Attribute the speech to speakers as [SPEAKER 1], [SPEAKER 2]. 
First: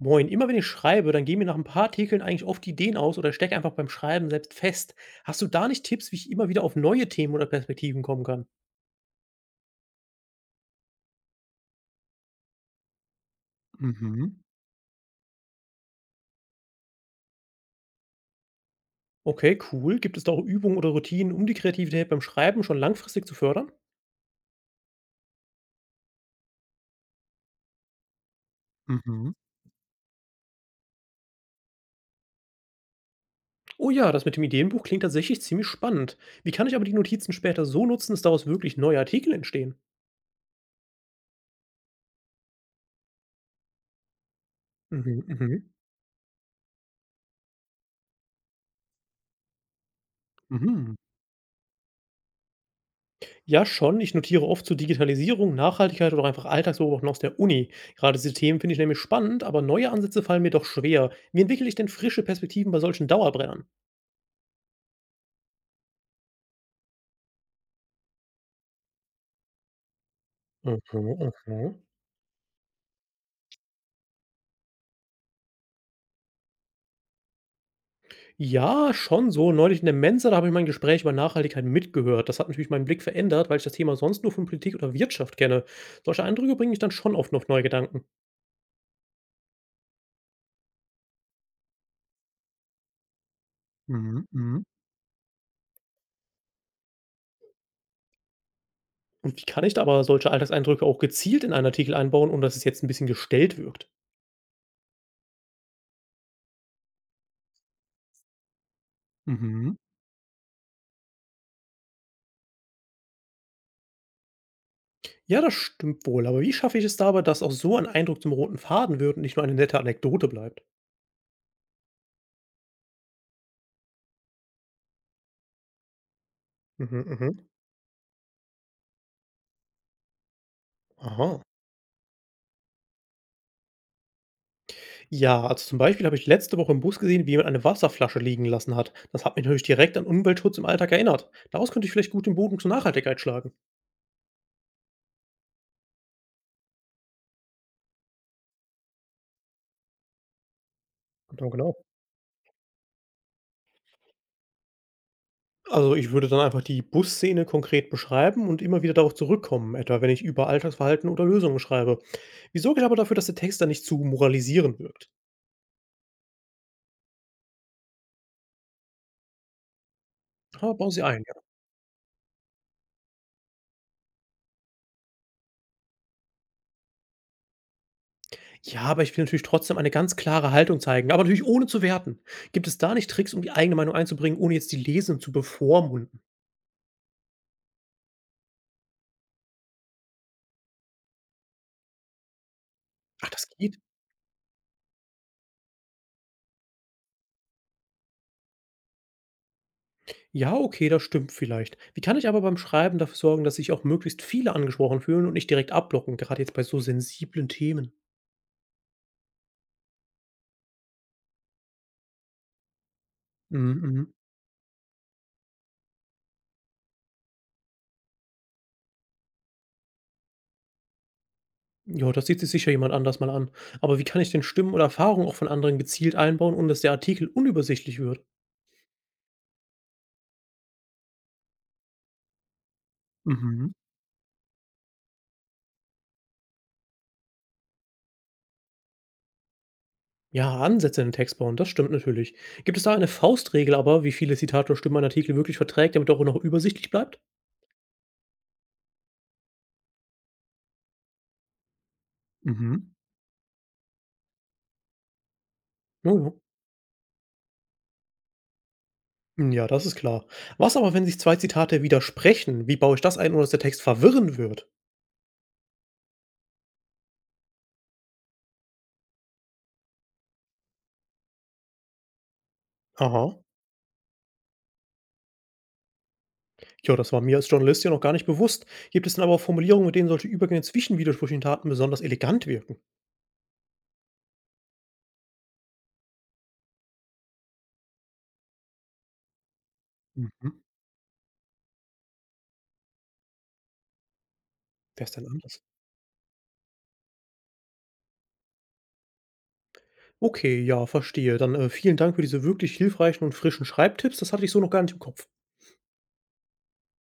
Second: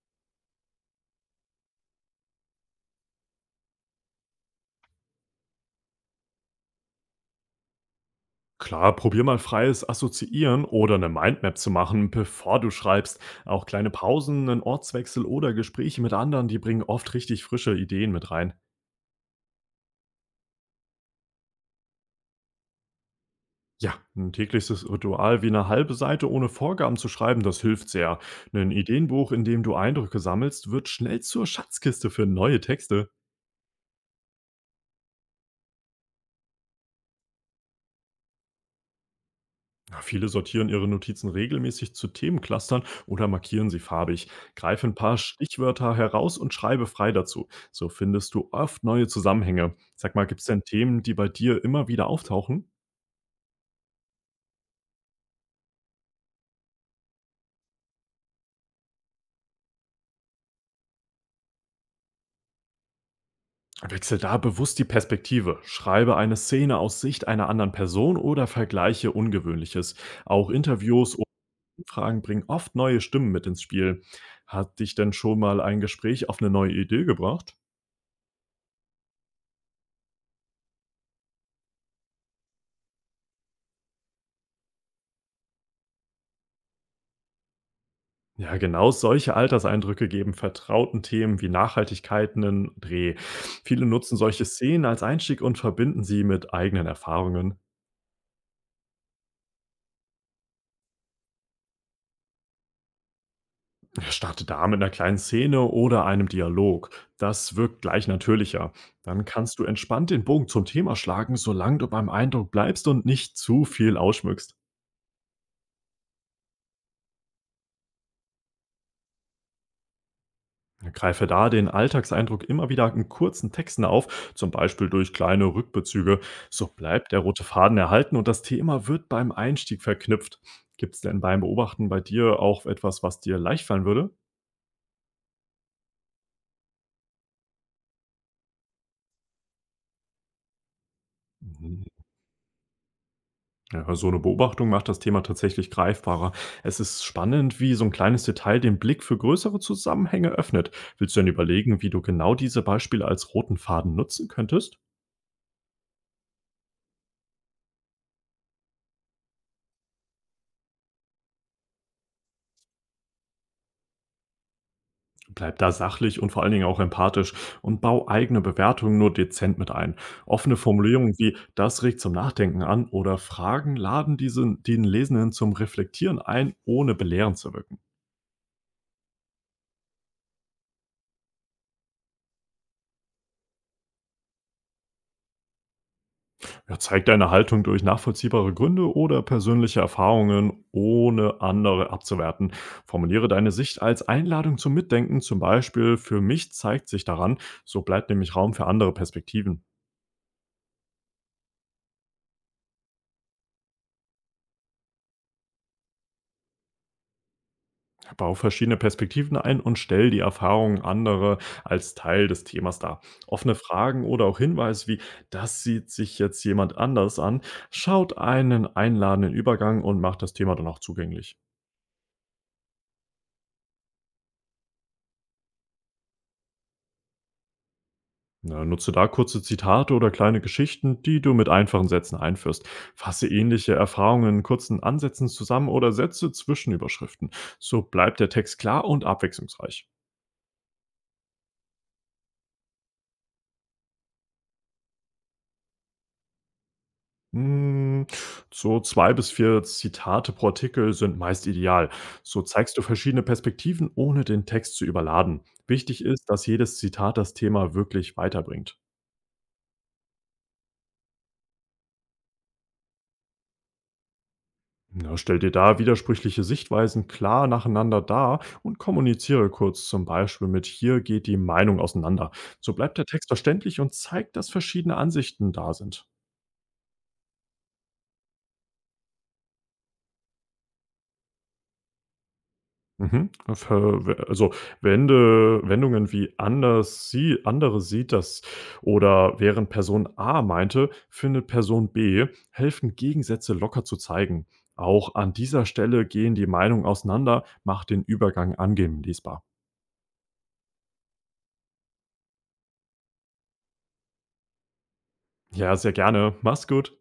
[SPEAKER 1] Moin, immer wenn ich schreibe, dann gehen mir nach ein paar Artikeln eigentlich oft Ideen aus oder stecke einfach beim Schreiben selbst fest. Hast du da nicht Tipps, wie ich immer wieder auf neue Themen oder Perspektiven kommen kann?
[SPEAKER 2] Klar, probier mal freies Assoziieren oder eine Mindmap zu machen, bevor du schreibst. Auch kleine
[SPEAKER 1] Mhm.
[SPEAKER 2] Pausen, ein Ortswechsel oder Gespräche mit anderen, die bringen oft richtig frische Ideen mit rein.
[SPEAKER 1] Okay, cool. Gibt es da auch Übungen oder Routinen, um die Kreativität beim Schreiben schon langfristig zu fördern?
[SPEAKER 2] Ja, ein tägliches Ritual wie eine halbe Seite ohne Vorgaben zu schreiben, das hilft sehr. Ein Ideenbuch,
[SPEAKER 1] Mhm.
[SPEAKER 2] in dem du Eindrücke sammelst, wird schnell zur Schatzkiste für neue Texte.
[SPEAKER 1] Oh ja, das mit dem Ideenbuch klingt tatsächlich ziemlich spannend. Wie kann ich aber die Notizen später so nutzen, dass daraus wirklich neue Artikel entstehen?
[SPEAKER 2] Ja, viele sortieren ihre Notizen regelmäßig zu Themenclustern oder markieren sie farbig. Greife ein paar
[SPEAKER 1] Mhm. Mhm.
[SPEAKER 2] Stichwörter heraus und schreibe frei dazu. So findest du oft neue Zusammenhänge. Sag mal, gibt es denn
[SPEAKER 1] Mhm.
[SPEAKER 2] Themen, die bei dir immer wieder auftauchen?
[SPEAKER 1] Ja, schon. Ich notiere oft zu Digitalisierung, Nachhaltigkeit oder einfach Alltagsbeobachten aus der Uni. Gerade diese Themen finde ich nämlich spannend, aber neue Ansätze fallen mir doch schwer. Wie entwickle ich denn frische Perspektiven bei solchen Dauerbrennern?
[SPEAKER 2] Wechsel da bewusst die Perspektive. Schreibe eine Szene aus Sicht einer anderen Person oder vergleiche Ungewöhnliches. Auch
[SPEAKER 1] Mhm,
[SPEAKER 2] Interviews und
[SPEAKER 1] mhm.
[SPEAKER 2] Umfragen bringen oft neue Stimmen mit ins Spiel. Hat dich denn schon mal ein Gespräch auf eine neue Idee gebracht?
[SPEAKER 1] Ja, schon so. Neulich in der Mensa, da habe ich mein Gespräch über Nachhaltigkeit mitgehört. Das hat natürlich meinen Blick verändert, weil ich das Thema sonst nur von Politik oder Wirtschaft kenne. Solche Eindrücke bringen mich dann schon oft auf neue Gedanken.
[SPEAKER 2] Ja, genau solche Alterseindrücke geben vertrauten Themen wie Nachhaltigkeit einen Dreh. Viele nutzen
[SPEAKER 1] Mhm,
[SPEAKER 2] solche
[SPEAKER 1] mhm.
[SPEAKER 2] Szenen als Einstieg und verbinden sie mit eigenen Erfahrungen.
[SPEAKER 1] Und wie kann ich da aber solche Alltagseindrücke auch gezielt in einen Artikel einbauen, ohne dass es jetzt ein bisschen gestellt wirkt?
[SPEAKER 2] Ja, starte da mit einer kleinen Szene oder einem Dialog. Das wirkt gleich natürlicher. Dann kannst du
[SPEAKER 1] Mhm.
[SPEAKER 2] entspannt den Bogen zum Thema schlagen, solange du beim Eindruck bleibst und nicht zu viel ausschmückst.
[SPEAKER 1] Ja, das stimmt wohl, aber wie schaffe ich es dabei, dass auch so ein Eindruck zum roten Faden wird und nicht nur eine nette Anekdote bleibt?
[SPEAKER 2] Greife da den Alltagseindruck immer wieder in kurzen Texten auf, zum Beispiel durch kleine Rückbezüge. So
[SPEAKER 1] Mhm,
[SPEAKER 2] bleibt der rote
[SPEAKER 1] mhm.
[SPEAKER 2] Faden erhalten und das Thema wird beim Einstieg verknüpft. Gibt es denn
[SPEAKER 1] Aha.
[SPEAKER 2] beim Beobachten bei dir auch etwas, was dir leicht fallen würde?
[SPEAKER 1] Ja, also zum Beispiel habe ich letzte Woche im Bus gesehen, wie jemand eine Wasserflasche liegen lassen hat. Das hat mich natürlich direkt an Umweltschutz im Alltag erinnert. Daraus könnte
[SPEAKER 2] Mhm.
[SPEAKER 1] ich vielleicht gut den Boden zur Nachhaltigkeit schlagen.
[SPEAKER 2] Ja, so eine Beobachtung macht das Thema tatsächlich greifbarer. Es ist spannend, wie so ein kleines Detail den Blick für größere Zusammenhänge öffnet. Willst du denn
[SPEAKER 1] Genau, genau.
[SPEAKER 2] überlegen, wie du genau diese Beispiele als roten Faden nutzen könntest?
[SPEAKER 1] Also ich würde dann einfach die Busszene konkret beschreiben und immer wieder darauf zurückkommen, etwa wenn ich über Alltagsverhalten oder Lösungen schreibe. Wie sorge ich aber dafür, dass der Text dann nicht zu moralisierend wirkt?
[SPEAKER 2] Bleib da sachlich und vor allen Dingen auch empathisch und bau eigene Bewertungen nur dezent mit ein. Offene
[SPEAKER 1] Aber bauen Sie
[SPEAKER 2] Formulierungen
[SPEAKER 1] ein.
[SPEAKER 2] wie das regt zum Nachdenken an oder Fragen laden diesen, den Lesenden zum Reflektieren ein, ohne belehrend zu wirken.
[SPEAKER 1] Ja, aber ich will natürlich trotzdem eine ganz klare Haltung zeigen, aber natürlich ohne zu werten. Gibt es da nicht Tricks, um die eigene Meinung einzubringen, ohne jetzt die Lesenden zu bevormunden?
[SPEAKER 2] Ja, zeig deine Haltung durch nachvollziehbare Gründe oder persönliche Erfahrungen, ohne andere abzuwerten. Formuliere
[SPEAKER 1] Ach, das
[SPEAKER 2] deine
[SPEAKER 1] geht?
[SPEAKER 2] Sicht als Einladung zum Mitdenken, zum Beispiel für mich zeigt sich daran, so bleibt nämlich Raum für andere Perspektiven.
[SPEAKER 1] Ja, okay, das stimmt vielleicht. Wie kann ich aber beim Schreiben dafür sorgen, dass sich auch möglichst viele angesprochen fühlen und nicht direkt abblocken, gerade jetzt bei so sensiblen Themen?
[SPEAKER 2] Bau verschiedene Perspektiven ein und stell die Erfahrungen anderer als Teil des Themas dar. Offene
[SPEAKER 1] Mhm,
[SPEAKER 2] Fragen
[SPEAKER 1] mhm.
[SPEAKER 2] oder auch Hinweise wie, das sieht sich jetzt jemand anders an, schaut einen einladenden Übergang und macht das Thema dann auch zugänglich.
[SPEAKER 1] Ja, das sieht sich sicher jemand anders mal an. Aber wie kann ich denn Stimmen oder Erfahrungen auch von anderen gezielt einbauen, ohne dass der Artikel unübersichtlich wird?
[SPEAKER 2] Na, nutze da kurze Zitate oder kleine Geschichten, die du mit einfachen Sätzen einführst. Fasse
[SPEAKER 1] Mhm.
[SPEAKER 2] ähnliche Erfahrungen in kurzen Ansätzen zusammen oder setze Zwischenüberschriften. So bleibt der Text klar und abwechslungsreich.
[SPEAKER 1] Ja, Ansätze in den Text bauen, das stimmt natürlich. Gibt es da eine Faustregel aber, wie viele Zitate oder Stimmen ein Artikel wirklich verträgt, damit er auch noch übersichtlich bleibt?
[SPEAKER 2] Hm, so 2 bis 4 Zitate pro Artikel sind meist ideal. So zeigst du
[SPEAKER 1] Mhm.
[SPEAKER 2] verschiedene Perspektiven, ohne den Text zu überladen. Wichtig
[SPEAKER 1] Ja,
[SPEAKER 2] ist,
[SPEAKER 1] ja,
[SPEAKER 2] dass jedes Zitat das Thema wirklich weiterbringt.
[SPEAKER 1] ja, das ist klar. Was aber, wenn sich zwei Zitate widersprechen? Wie baue ich das ein, ohne dass der Text verwirren wird?
[SPEAKER 2] Na, stell dir da widersprüchliche Sichtweisen klar nacheinander dar und kommuniziere kurz, zum Beispiel mit hier geht die Meinung auseinander. So bleibt der Text
[SPEAKER 1] Aha.
[SPEAKER 2] verständlich und zeigt, dass verschiedene Ansichten da sind.
[SPEAKER 1] Ja, das war mir als Journalist ja noch gar nicht bewusst. Gibt es denn aber auch Formulierungen, mit denen solche Übergänge zwischen widersprüchlichen Taten besonders elegant wirken?
[SPEAKER 2] Mhm. Ver also, Wende Wendungen wie „anders sie andere sieht das" oder „während Person A
[SPEAKER 1] Mhm.
[SPEAKER 2] meinte, findet Person B" helfen, Gegensätze locker zu zeigen.
[SPEAKER 1] Wer
[SPEAKER 2] Auch
[SPEAKER 1] ist denn
[SPEAKER 2] an
[SPEAKER 1] anders?
[SPEAKER 2] dieser Stelle gehen die Meinungen auseinander, macht den Übergang angenehm lesbar.
[SPEAKER 1] Okay, ja, verstehe. Dann vielen Dank für diese wirklich hilfreichen und frischen Schreibtipps. Das hatte ich so noch gar nicht im Kopf.
[SPEAKER 2] Ja, sehr gerne. Mach's gut.